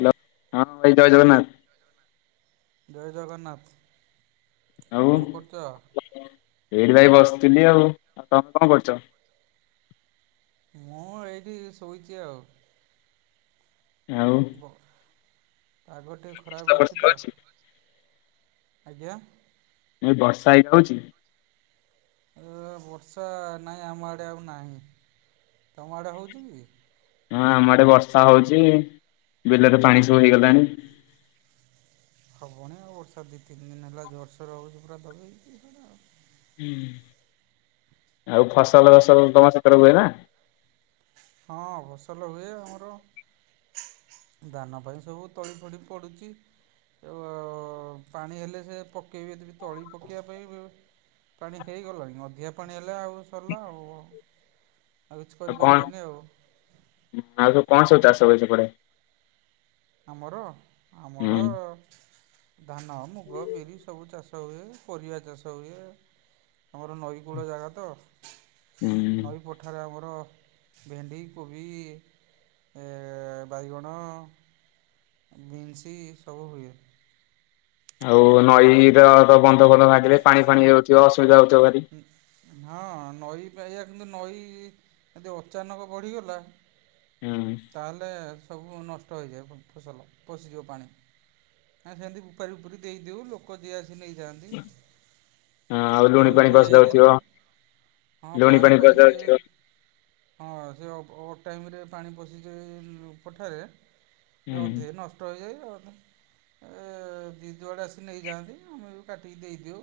Hello ହଁ ଭାଇ ଜୟ ଜଗନ୍ନାଥ। ଜୟ ଜଗନ୍ନାଥ ଆଉ କଣ କରୁଚ? ଏଇଠି ଭାଇ ବସିଥିଲି ଆଉ ଆଉ ତମେ କଣ କରୁଚ? ମୁଁ ଏଇଠି ଶୋଇଚି ଆଉ। ଆଉ ପାଗ ଟିକେ ଖରାପ ଅଛି ବର୍ଷା ତ ହଉଛି? ଆଜ୍ଞା। ମୁଁ କହିଲି ବର୍ଷା ହେଇଟି ହେଉଛି? ଏ ବର୍ଷା ନାହିଁ ଆମ ଆଡେ ଆଉ ନାହିଁ ତମ ଆଡେ ହଉଛି କି? ହଁ ଆମ ବର୍ଷା ହଉଚ ବିଲରେ ପାଣି ସବୁ ହେଇଗଲାଣି। ହବଣୀ ଆଉ ବର୍ଷା ଦିଇ ତିନି ଦିନି ହେଲା ଜୋରସୋର ହୋଉଚି ପୁରା ଦବେଇକି ସେଟା ଆଉ ହୁଁ ଆଉ ଫସଲ ସବୁ ତମ ସେକରେ ହୁଏ ନା। ହଁ ଫସଲ ହୁଏ ଆମର ଧାନ ପାଇଁ ସବୁ ତଳି ଫଳି ପଡୁଚି। ଯୋଉ ଆଉ ପାଣି ହେଲେ ସେ ପକେଇବେ ଯିବେ ତଳି ପକେଇବା ପାଇଁ ବି ପାଣି ହେଇଗଲାଣି ଅଧିକା ପାଣି ହେଲେ ଆଉ ସରିଲା ଆଉ ଆଉ ଆଉ କିଛି କରିପାରିବେନି ଆଉ ଆଉ କଣ ସବୁ ଚାଷ ହୁଏ ସେପଟେ। ଆମର ହୁଁ ଆମର ଧାନ ମୁଗ ବିରି ସବୁ ଚାଷ ହୁଏ। ପରିବା ଚାଷ ହୁଏ। ଆମର ନଈ କୂଳ ଜାଗା ତ ହୁଁ ନଈ ପଠାରେ ଆମର ଭେଣ୍ଡି କୋବି ଏଁ ବାଇଗଣ ବିନ୍ସି ସବୁ ହୁଏ। ଆଉ ନଈର ତ ବନ୍ଧ ଫନ୍ଦ ଭାଙ୍ଗିଲେ ପାଣି ଫାଣି ହେଉଥିବ ଅସୁବିଧା ହୋଉ ହଁ ନଈ ବାଇଆ କିନ୍ତୁ ନଈ ଯଦି ଅଚାନକ ବଢ଼ିଗଲା ହୁଁ ତାହାଲେ ସବୁ ନଷ୍ଟ ହୋଇଯାଏ। ଫ ଫସଲ ପଶିଯିବ ପାଣି ହ ସେମିତି ଉପପାରି ଉପପୁର ଦେଇଦଉ ଲୋକ ଯିଏ ଆସ ହଁ ଆଉ ଲୁଣି ପୋଇ ପାଣି ପଶି ଯାଉଥିବ ହେଇଥେଲେ ହଁ ଲୁଣି ପାଣି ପଶି ପସିଯିବେ ଯାଉଥିବ। ହଁ ସେ ଅବ ଅ ଟାଇମରେ ପାଣି ପଶିଯାଇ ପଠାରେ ସେ ହୁଁ ଅଧେ ନଷ୍ଟ ହୋଇଯାଏ ଅ ଏଁ ଜି ଜୁଆଡ଼େ ଆସି ନେଇଯାଆନ୍ତି ଆମେ ବି କାଟିକି ଦେଇଦେଉ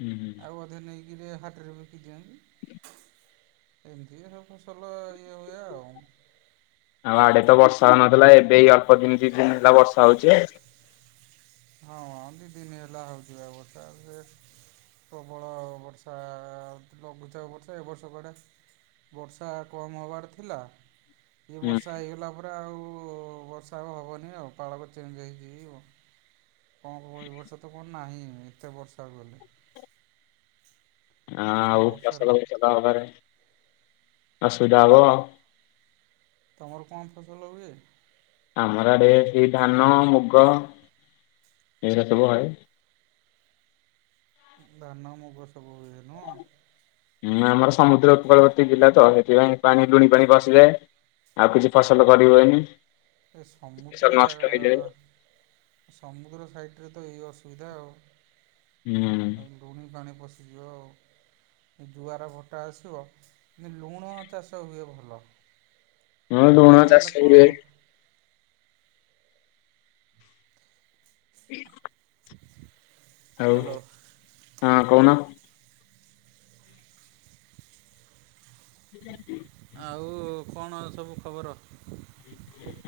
ହୁଁ ଆଉ ଅଧେ ନେଇକିରି ହାଟରେ ବିକି ଦିଅନ୍ତି। ଏମିତି ସବୁ ଫସଲ ଇଏ ହୁଏ ଆଉ। ଆଉ ଆଡେ ତ ବର୍ଷା ହୋଉନଥିଲା ଏବେ ଏଇ ଅଳ୍ପ ଦିନି ଦି ଦିନି ହେଲା ବର୍ଷା ହୋଉଚି। ହଁ ଦିଇ ଦିନି ହେଲା ହୋଉଚିବା ବର୍ଷା ସେ ପ୍ରବଳ ବର୍ଷା ଲଘୁଚାପ ବର୍ଷା ଏ ବର୍ଷ କୁଆଡେ ବର୍ଷା କମ ହବାର ଥିଲା ଇଏ ହୁଁ ବର୍ଷା ହେଇଗଲା ପରେ ରେ ଆଉ ବର୍ଷା ଆଉ ହବନି ଆଉ ପାଳକ ଚେଞ୍ଜ ହେଇଯିବ କଁ କହିବୁ ବର୍ଷା ତ କଣ ନାହିଁ ଏତେ ବର୍ଷା ଆଉ ଗଲେ। ନା ଆଉ ବର୍ଷାରେ ଫସଲ ଫସଲ ହବାରେ ଆସୁଧାବ ହବ। ତମର କଣ ଫସଲ ହୁଏ? ଆମର ଆଡେ ସେଇ ଧାନ ମୁଗ। ଏରା ସବୁ ହଏ। ଧାନ ମୁଗୁ ସବୁ ହୁଏ ନୁହଁ। ହୁଁ ଆମର ସମୁଦ୍ର ଉପକୂଳବର୍ତ୍ତୀ ଜିଲ୍ଲା ତ ସେଥିପାଇଁ ପାଣି ଲୁଣି ପାଣି ବର୍ଷୀଯାଏ ଆଉ କିଛି ଫସଲ କରିହୁଏନି। ଏ ସମୁଦ୍ର ଜାଗା ସମୁଦ୍ର ସାଇଟ୍ ରେ ତ ଏଇ ଅସ୍ ସୁବିଧା ଆଉ ହୁଁ ଆଉ ଲୁଣି ପାଣି ପଶିଯିବ ଆଉ। ଜୁଆର ଭଟା ଆସିବ କିନ୍ତୁ ଲୁଣ ଚାଷ ହୁଏ ଭଲ। ହଁ ଆଉ ଲୁଣ ଚାଷ ହେଲେ କଣ ବି ହବ ହୁଏ। [inaudible] ଆଉ ହ୍ୟାଲୋ ହଁ କୋହୁନ। ଆଉ କଣ ସବୁ ଖବର?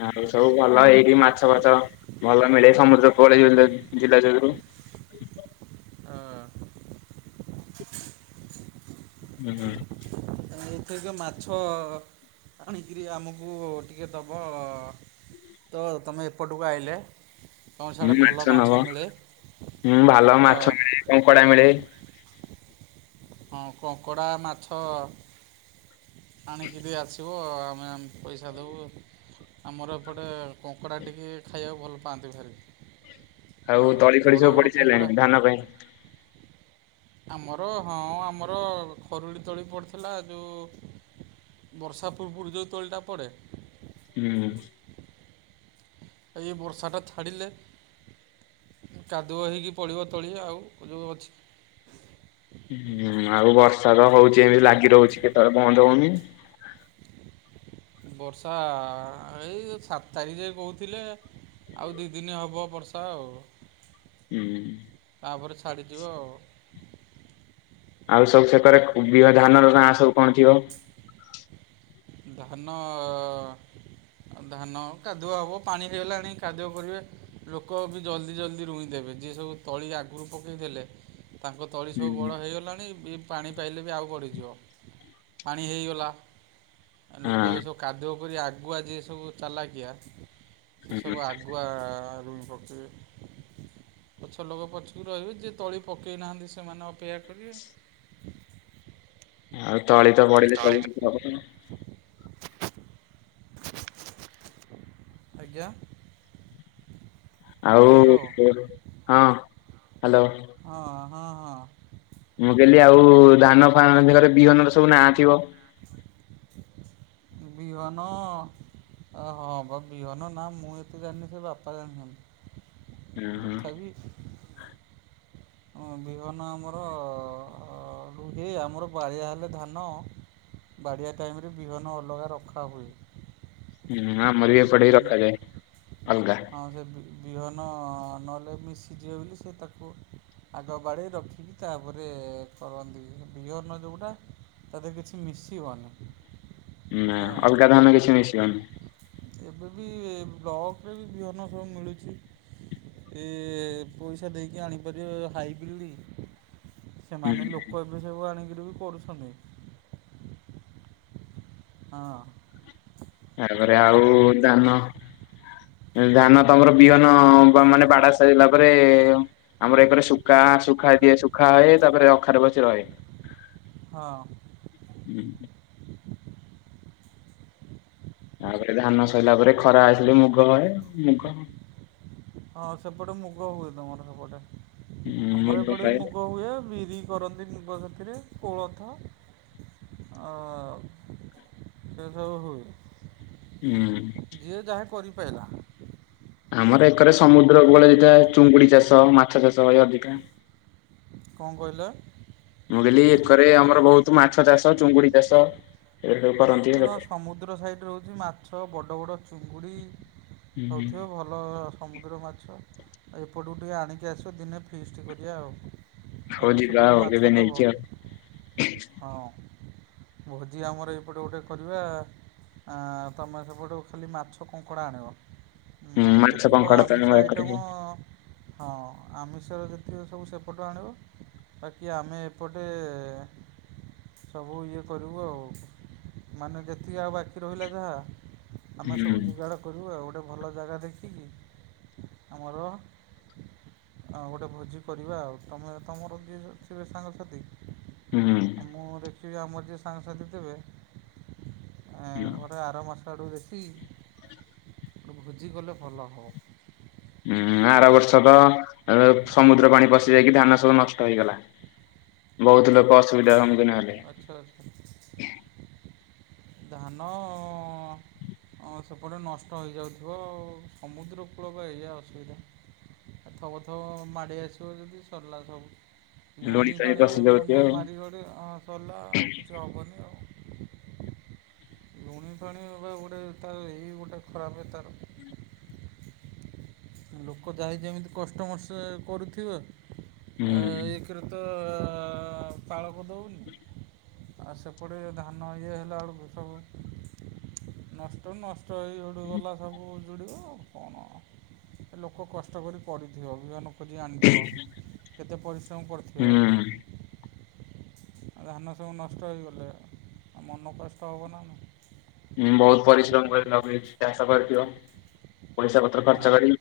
ଆଉ ସବୁ ଭଲ ଏଇଠି ମାଛ ଫାଛ ଭଲ ମିଳେ ସମୁଦ୍ର କୋଳେଇ ଜିଲ୍ଲା ଯୋଗୁରୁ। ଉଁହୁଁ। ତମେ ଏଇଥରିକ ମାଛ ଆଣିକରି ଆମକୁ ଟିକେ ଦେବ। ତ ତମେ ଏପଟକୁ ଆଇିଲେ। ହୁଁ ମାଛ ନବ ହୁଁ ଭଲ ହଁ ମାଛ ମିଳେ କଙ୍କଡା ମିଳେ। ହଁ କଙ୍କଡ଼ା ମାଛ ଆଣିକିରବି ଆସୁ କୁ ଆମେ ଆମ ପଇସା ଦବୁ ଆମର ଏପଟେ କଙ୍କଡ଼ା ଟିକେ ଖାଇବାକୁ ଭଲ ପାଆନ୍ତି ଭାରି। ହଁ ଆଉ ତଳି ଫଳି ବଡ଼ ସବୁ ବଡ଼ ପଡି କଙ୍କଡ଼ା ସାଇଲାଣି ଧାନ ପାଇଁ? ଆମର ହଁ ଆମର ଖରୁଡ଼ି ତଳି ପଡ଼ିଥିଲା ଯୋଉ ବର୍ଷା ପୂର୍ବରୁ ଯୋଉ ତଳିଟା ପଡ଼େ। ହୁଁ। ଏଇ ବର୍ଷାଟା ଛାଡ଼ିଲେ କାଦୁଅ ହେଇକି ପଡ଼ିବ ତଳି ଆଉ ଯୋଉ ଅଛି। ହୁଁ ଆଉ ବର୍ଷା ତ ହଉଚ଼ି ଏମିତି ଲାଗି ରହୁଚ଼ି କେତେବେଳେ ବନ୍ଦ ହଉନି। ବର୍ଷା ଏଇ ସାତ ତାରିଖ୍ ଯାଏ କହୁଥିଲେ। ଆଉ ଦି ଦିନି ହବ ବର୍ଷା ଆଉ। ହୁଁ ତାପରେ ଛାଡିଯିବ ଆଉ। ଆଉ ସବୁ ସେକରେ ବିଅ ଧାନର ନା ସବୁ କଣ ଥିବ? ଧାନ ଅ। ଆଉ ଧାନ କାଦୁଆ ହବ ପାଣି ହେଇଗଲାଣି କାଦୁଅ କରିବେ ଲୋକ ବି ଜଲଦି ଜଲଦି ରୁଇଁ ଦେବେ। ଜିଏ ସବୁ ତଳି ଆଗରୁ ପକାଇଥିଲେ। ତାଙ୍କ ତଳି ସବୁ ହୁଁ ବଡ଼ ହେଇଗଲାଣି ବି ପାଣି ପାଇଲେ ବି ଆଉ ବଢିଯିବ। ପାଣି ହେଇଗଲା ଲୋକ ଏବେ ହଁ ସବୁ କାଦୁଅ କରି ଆଗୁଆ ଯିଏ ସବୁ ଚାଲାକିଆ ସେ ହୁଁ ସବୁ ଆଗୁଆ ରୁଇ ବ ପଛ ଲୋକ ପଛକୁ ରହିବେ ଯିଏ ତଳି ପକେଇ ନାହାନ୍ତି ସେମାନେ ଅ ସେୟା କରିବେ। ଆଉ ତଳି ତ ଆଉ ପଡ଼ିଲେ ତଳି ସବୁ ତ ଜିନିଷ ହବନା ଆଜ୍ଞା। ଆଉ ହ୍ୟାଲୋ ହଁ ହାଲୋ। ହଁ ହଁ ହଁ। ମୁଁ କହଲି ଆଉ ଧାନ ଫାନର ବିହନର ସବୁ ନାଁ ଥିବ? ବିହନ। ଆ ହଁ ପା ବିହନ ନାଁ ମୁଁ ଏତେ ଜାଣିିନି ସେ ବାପା ହୁଁ ଜାଣିଛନ୍ତି। ହୁଁ ତଥାପି। ଆଁ ବିହନ ଆମର ରୁହେ ଆମର ବାଳିଆ ହେଲେ ଧାନ ବାଡ଼ିଆ ଟାଇମ୍ ରେ ବିହନ ଅଲଗା ରଖାହୁଏ। ହୁଁ ଆମରିବି ଏପଟରେ ବି ରଖା ଯାଏ ଅଲଗା। ହଁ ସେ ବି ବିହନ ନହେଲେ ମିଶିଯିବ ବୋଲି ସେ ତାକୁ ଆଗ ବାଡ଼େଇ ରଖିକି ତାପରେ କରନ୍ତି ବିହ ବିହନ ଯୋଉଟା। ତା ଧିଅରେ କିଛି ମିଶିବନି। ନା ହଁ ଅଲଗା ଧାନ କିଛି ମିଶିବନି। ଏବେ ବି ବ୍ଲକରେ ବି ବିହନ ସବୁ ମିଳୁଚ଼ି ଏ ପଇସା ଦେଇକି ଆଣି ଇଏ ହାଇବ୍ରିଡ଼ି ହୁଁ ସେମାନେ ଲୋକ ଏବେ ସବୁ ଆଣିକିରି ବି କରୁଛନ୍ତି। ହଁ। ଏଣୁ କରି ଆଉ ଦାନ। ଧାନ ତମର ବିହନ ବା ମାନେ ବାଡା ସାରିଲା ପରେ ଆମର ଏପରେ ଶୁକା ଶୁଖା ଦିଏ ଶୁଖା ହୁଏ ତାପରେ ଅଖାରେ ବସି ରହେ। ହଁ। ତାପରେ ଧାନ ସଇଲା ପରେ ଖରା ଆସିଲେ ମୁଗ ହଏ ମୁଗ। ହଁ ସେପଟେ ମୁଗ ହୁଏ ତମର ସେପଟେ ଆମର ମୁଗ ଏପଟେ ହଏ ବି ମୁଗ ହୁଏ ବିରି କରନ୍ତି ମୁଗ ସାଥିରେ କୋଳଥ। ଅ ସେସବୁ ହୁଏ। ହୁଁ। ପେଲା। ଆମର ଏକରେ ସମୁଦ୍ର କୁ ଗଲେ ହୋଇଥାଏ ଚୁଙ୍ଗୁଡି ଚାଷ ମାଛ ଚାଷ ଏ ଅଧିକା। କଣ କହିଲ? ମୁଁ କହିଲି ଏକରେ ଆମର ବହୁତ ମାଛ ଚାଷ ଚୁଙ୍ଗୁଡି ଚାଷ। ଏ ସବୁ ହଁ କରନ୍ତି ତମର ଲୋକ। ସମୁଦ୍ର ସାଇଡ୍ ରେ ରହୁଛି ମାଛ ବଡ ବଡ ଚୁଙ୍ଗୁଡି। ହୁଁ ହୋଉଥିବ ଭଲ ସମୁଦ୍ର ମାଛ। ଏପଟକୁ ଟିକେ ଆଣିକି ଆସିବ ଦିନେ ଫିଷ୍ଟ୍ କରିବା ଆଉ। ହଉ ତମେ ଯିବା ସେପଟୁ ଆଉ କେବେ ମାଛ ଦବ ନେଇକି ଆଉ ହଁ। ଭୋଜି ଆମର ଏପଟେ ଗୋଟେ କରିବା ଆଁ ତମେ ସେପଟୁ ଖାଲି ମାଛ କଙ୍କଡ଼ା ଆଣିବ। ହୁଁ ନା ମାଛ ଯେତିକ କଙ୍କଡା ତ ଆମିଷ ଆମ ଏକରେ ଆଇଟମ ହୁଁ ହଁ ଆମିଷର ଯେତିକି ସବୁ ସେପଟୁ ଆଣିବ। ବାକି ଆମେ ଏପଟେ ସବୁ ଇଏ କରିବୁ ଆଉ। ମାନେ ଯେତିକି ଆଉ ବାକି ରହିଲା ଯାହା ଆମେ ସବୁ ଯୋଗାଡ଼ କରିବୁ ଆଉ ଗୋଟେ ଭଲ ଜାଗା ଦେଖିକି ଆମର ହଁ ଗୋଟେ ଭୋଜି କରିବା ଆଉ ତମେ ତମର ଯିଏ ଥିବେ ସାଙ୍ଗସାଥି। ଆଉ ମୁଁ ଦେଖିବି ଆମର ଯିଏ ସାଙ୍ଗସାଥି ଥିବେ ଏଁ ହୁଁ। ପରେ ଆର ମାସ ଆଡ଼କୁ ଦେଖିକି ଏକ ଭୋଜିକଲେ ଭଲ ହବ। ହୁଁ ଆର ବର୍ଷ ତ ସମୁଦ୍ର ପାଣି ପଶି ଯାଇକି ଧାନ ସବୁ ନଷ୍ଟ ହେଇଗଲା। ବହୁତ୍ ଲୋକ ଅସୁବିଧା ସମ୍ମୁଖୀନ ହେଲେ। ଆଚ୍ଛା ଆଚ୍ଛା ଧାନ ଅଁ ସେପଟେ ନଷ୍ଟ ହୋଇଯାଉଥିବ ସମୁଦ୍ରକୂଳ ବା ଏଇଆ ଅସୁବିଧା। ଥବ ଥବ ମାଡି ଆସିବ ଯଦି ସରିଲା ସବୁ। ଲୁଣି ପାଣି ପଶି ଯାଉଚି ଆଉ। ଦିଘଡ଼ି ଅଁ ସରିଲା ଆଉ କିଛି ହବନି ଆଉ। ଲୁଣି ପାଣି ଏବେ ଗୋଟେ ତାର ଏଇ ଗୋଟେ ଖରାପ ତାର। ଲୋକ ଯାହା ଯେମିତି କଷ୍ଟମଷ୍ଟେ କରୁଥିବେ ହୁଁ। ଏକରେ ତ ଅ ଆଉ ପାଳକୁ ଦଉନି ଆଉ ସେପଟେ ଧାନ ଇଏ ହେଲାବେଳକୁ ସବୁ ନଷ୍ଟ ନଷ୍ଟ ହେଇ ଆଡୁଗଲା ସବୁ ଉଯୁଡ଼ିବ କଣ? ଲୋକ କଷ୍ଟ କରି ପଡିଥିବ ବିହନ। ଖୋଜି ଆଣିଥିବ କେତେ ପରିଶ୍ରମ କରିଥିବ? ହୁଁ ଆଉ ଧାନ ସବୁ ନଷ୍ଟ ହେଇଗଲେ ଆଉ ମନ କଷ୍ଟ ହବ ନା ନାହିଁ? ହୁଁ ବହୁତ ପରିଶ୍ରମ କରି ଲଗେଇଛି ଚାଷ କରିଥିବ ପଇସା ପତ୍ର ହଁ ଖର୍ଚ୍ଚ ମ, କରି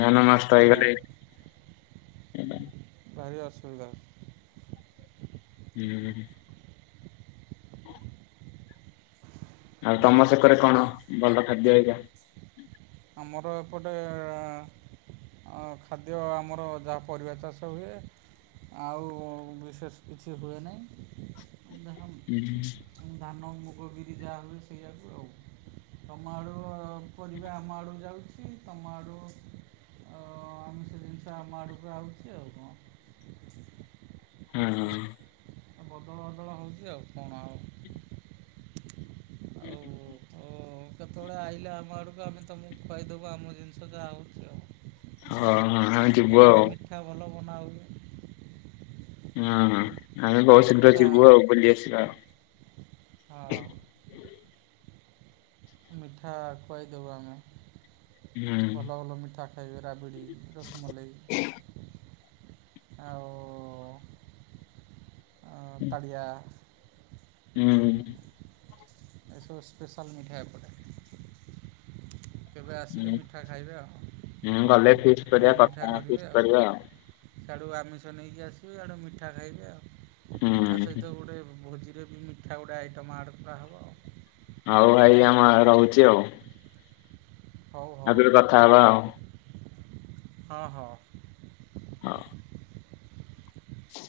ଧାନ ନଷ୍ଟ ସେଇଆ ହେଇଗଲେ ଭାରି ଅସୁବିଧା। ହୁଁ। ଆଉ ତମ ସେକଡେ କଣ ଭଲ ଖାଦ୍ୟ ଏଇରା? ଆମର ଏପଟେ ଆଉ ଖାଦ୍ୟ ଆମର ଯାହା ପରିବା ଚାଷ ହୁଏ। ଆଉ ବିଶେଷ କିଛି ହୁଏ ନାହିଁ। ଏ ଯାହା ଧାନ ମୁଗ, ବିିରି ଯାହା ହୁଏ ସେଇଆାକୁ ଆଉ ତମ ଆଡୁ ପରିବା ଆମ ଆଡୁ ଯାଉଛି ତମ ଆଡୁ ଆଉ ଆମେ ସେ ଜିନିଷ ଆମ ଆଡ଼କୁ ଆଉଚି ଆଉ କଣ? ହୁଁ ହୁଁ। ବଦଳ ବଦଳ ହଉଛି ଆଉ କଣ ଆଉ? [inaudible] ହଉ କେତେବେଳେ ଆଇଲେ ଆମ ଆଡ଼କୁ ଆମେ ତମକୁ ଖୁଆଇଦେବୁ ଆମ ଜିନିଷ ଯାହା ହଉଛି ଆଉ ଓ ହଁ ଆମେ ଯିବୁ ଆଉ। ମନାଉ ହଁ ଆମେ ବସରେ ତ ଯିବୁ ବୁଲି ଆସିବା। ହଁ। ମିଠା ଖୁଆଇଦୋବୁ ଆମେ। ହୁଁ ଭଲ ଭଲ ମିଠା ଖାଇବେ ରାବିଡ଼ି ରସମଲେଇ ଆଉ ଆ ପାଳିଆ ହୁଁ। ଏସବୁ ସ୍ପେଶାଲ ମିଠା ଏପଟେ। କେବେ ଆସିଲେ ହଁ ମିଠା ଖାଇବେ ଆଉ ହଁ ଗଲେ ଫିକ୍ସ ମୁଁ କରିବା ମିଠା କଥା କରିବେ ଫିକ୍ସ କରିବା ଆଉ। ସିଆଡ଼ୁ ଆମିଷ ନେଇକି ଆସିବେ ଇଆଡ଼ୁ ମିଠା ଖାଇବେ ଆଉ ମିଠା ହୁଁ ସହିତ ଗୋଟେ ଭୋଜି ଯେ ବି ମିଠା ଗୁଡ଼ାଏ ଆଇଟମ୍ ଆର୍ଡ଼ କରାହବ। ହଉ ଭାଇ ଆମ ଏ ରହୁଛି ଆଉ। ହଉ ହଉ ଆପରେ କଥା ହବା ଆଉ। ହଁ ହଁ। ହଁ।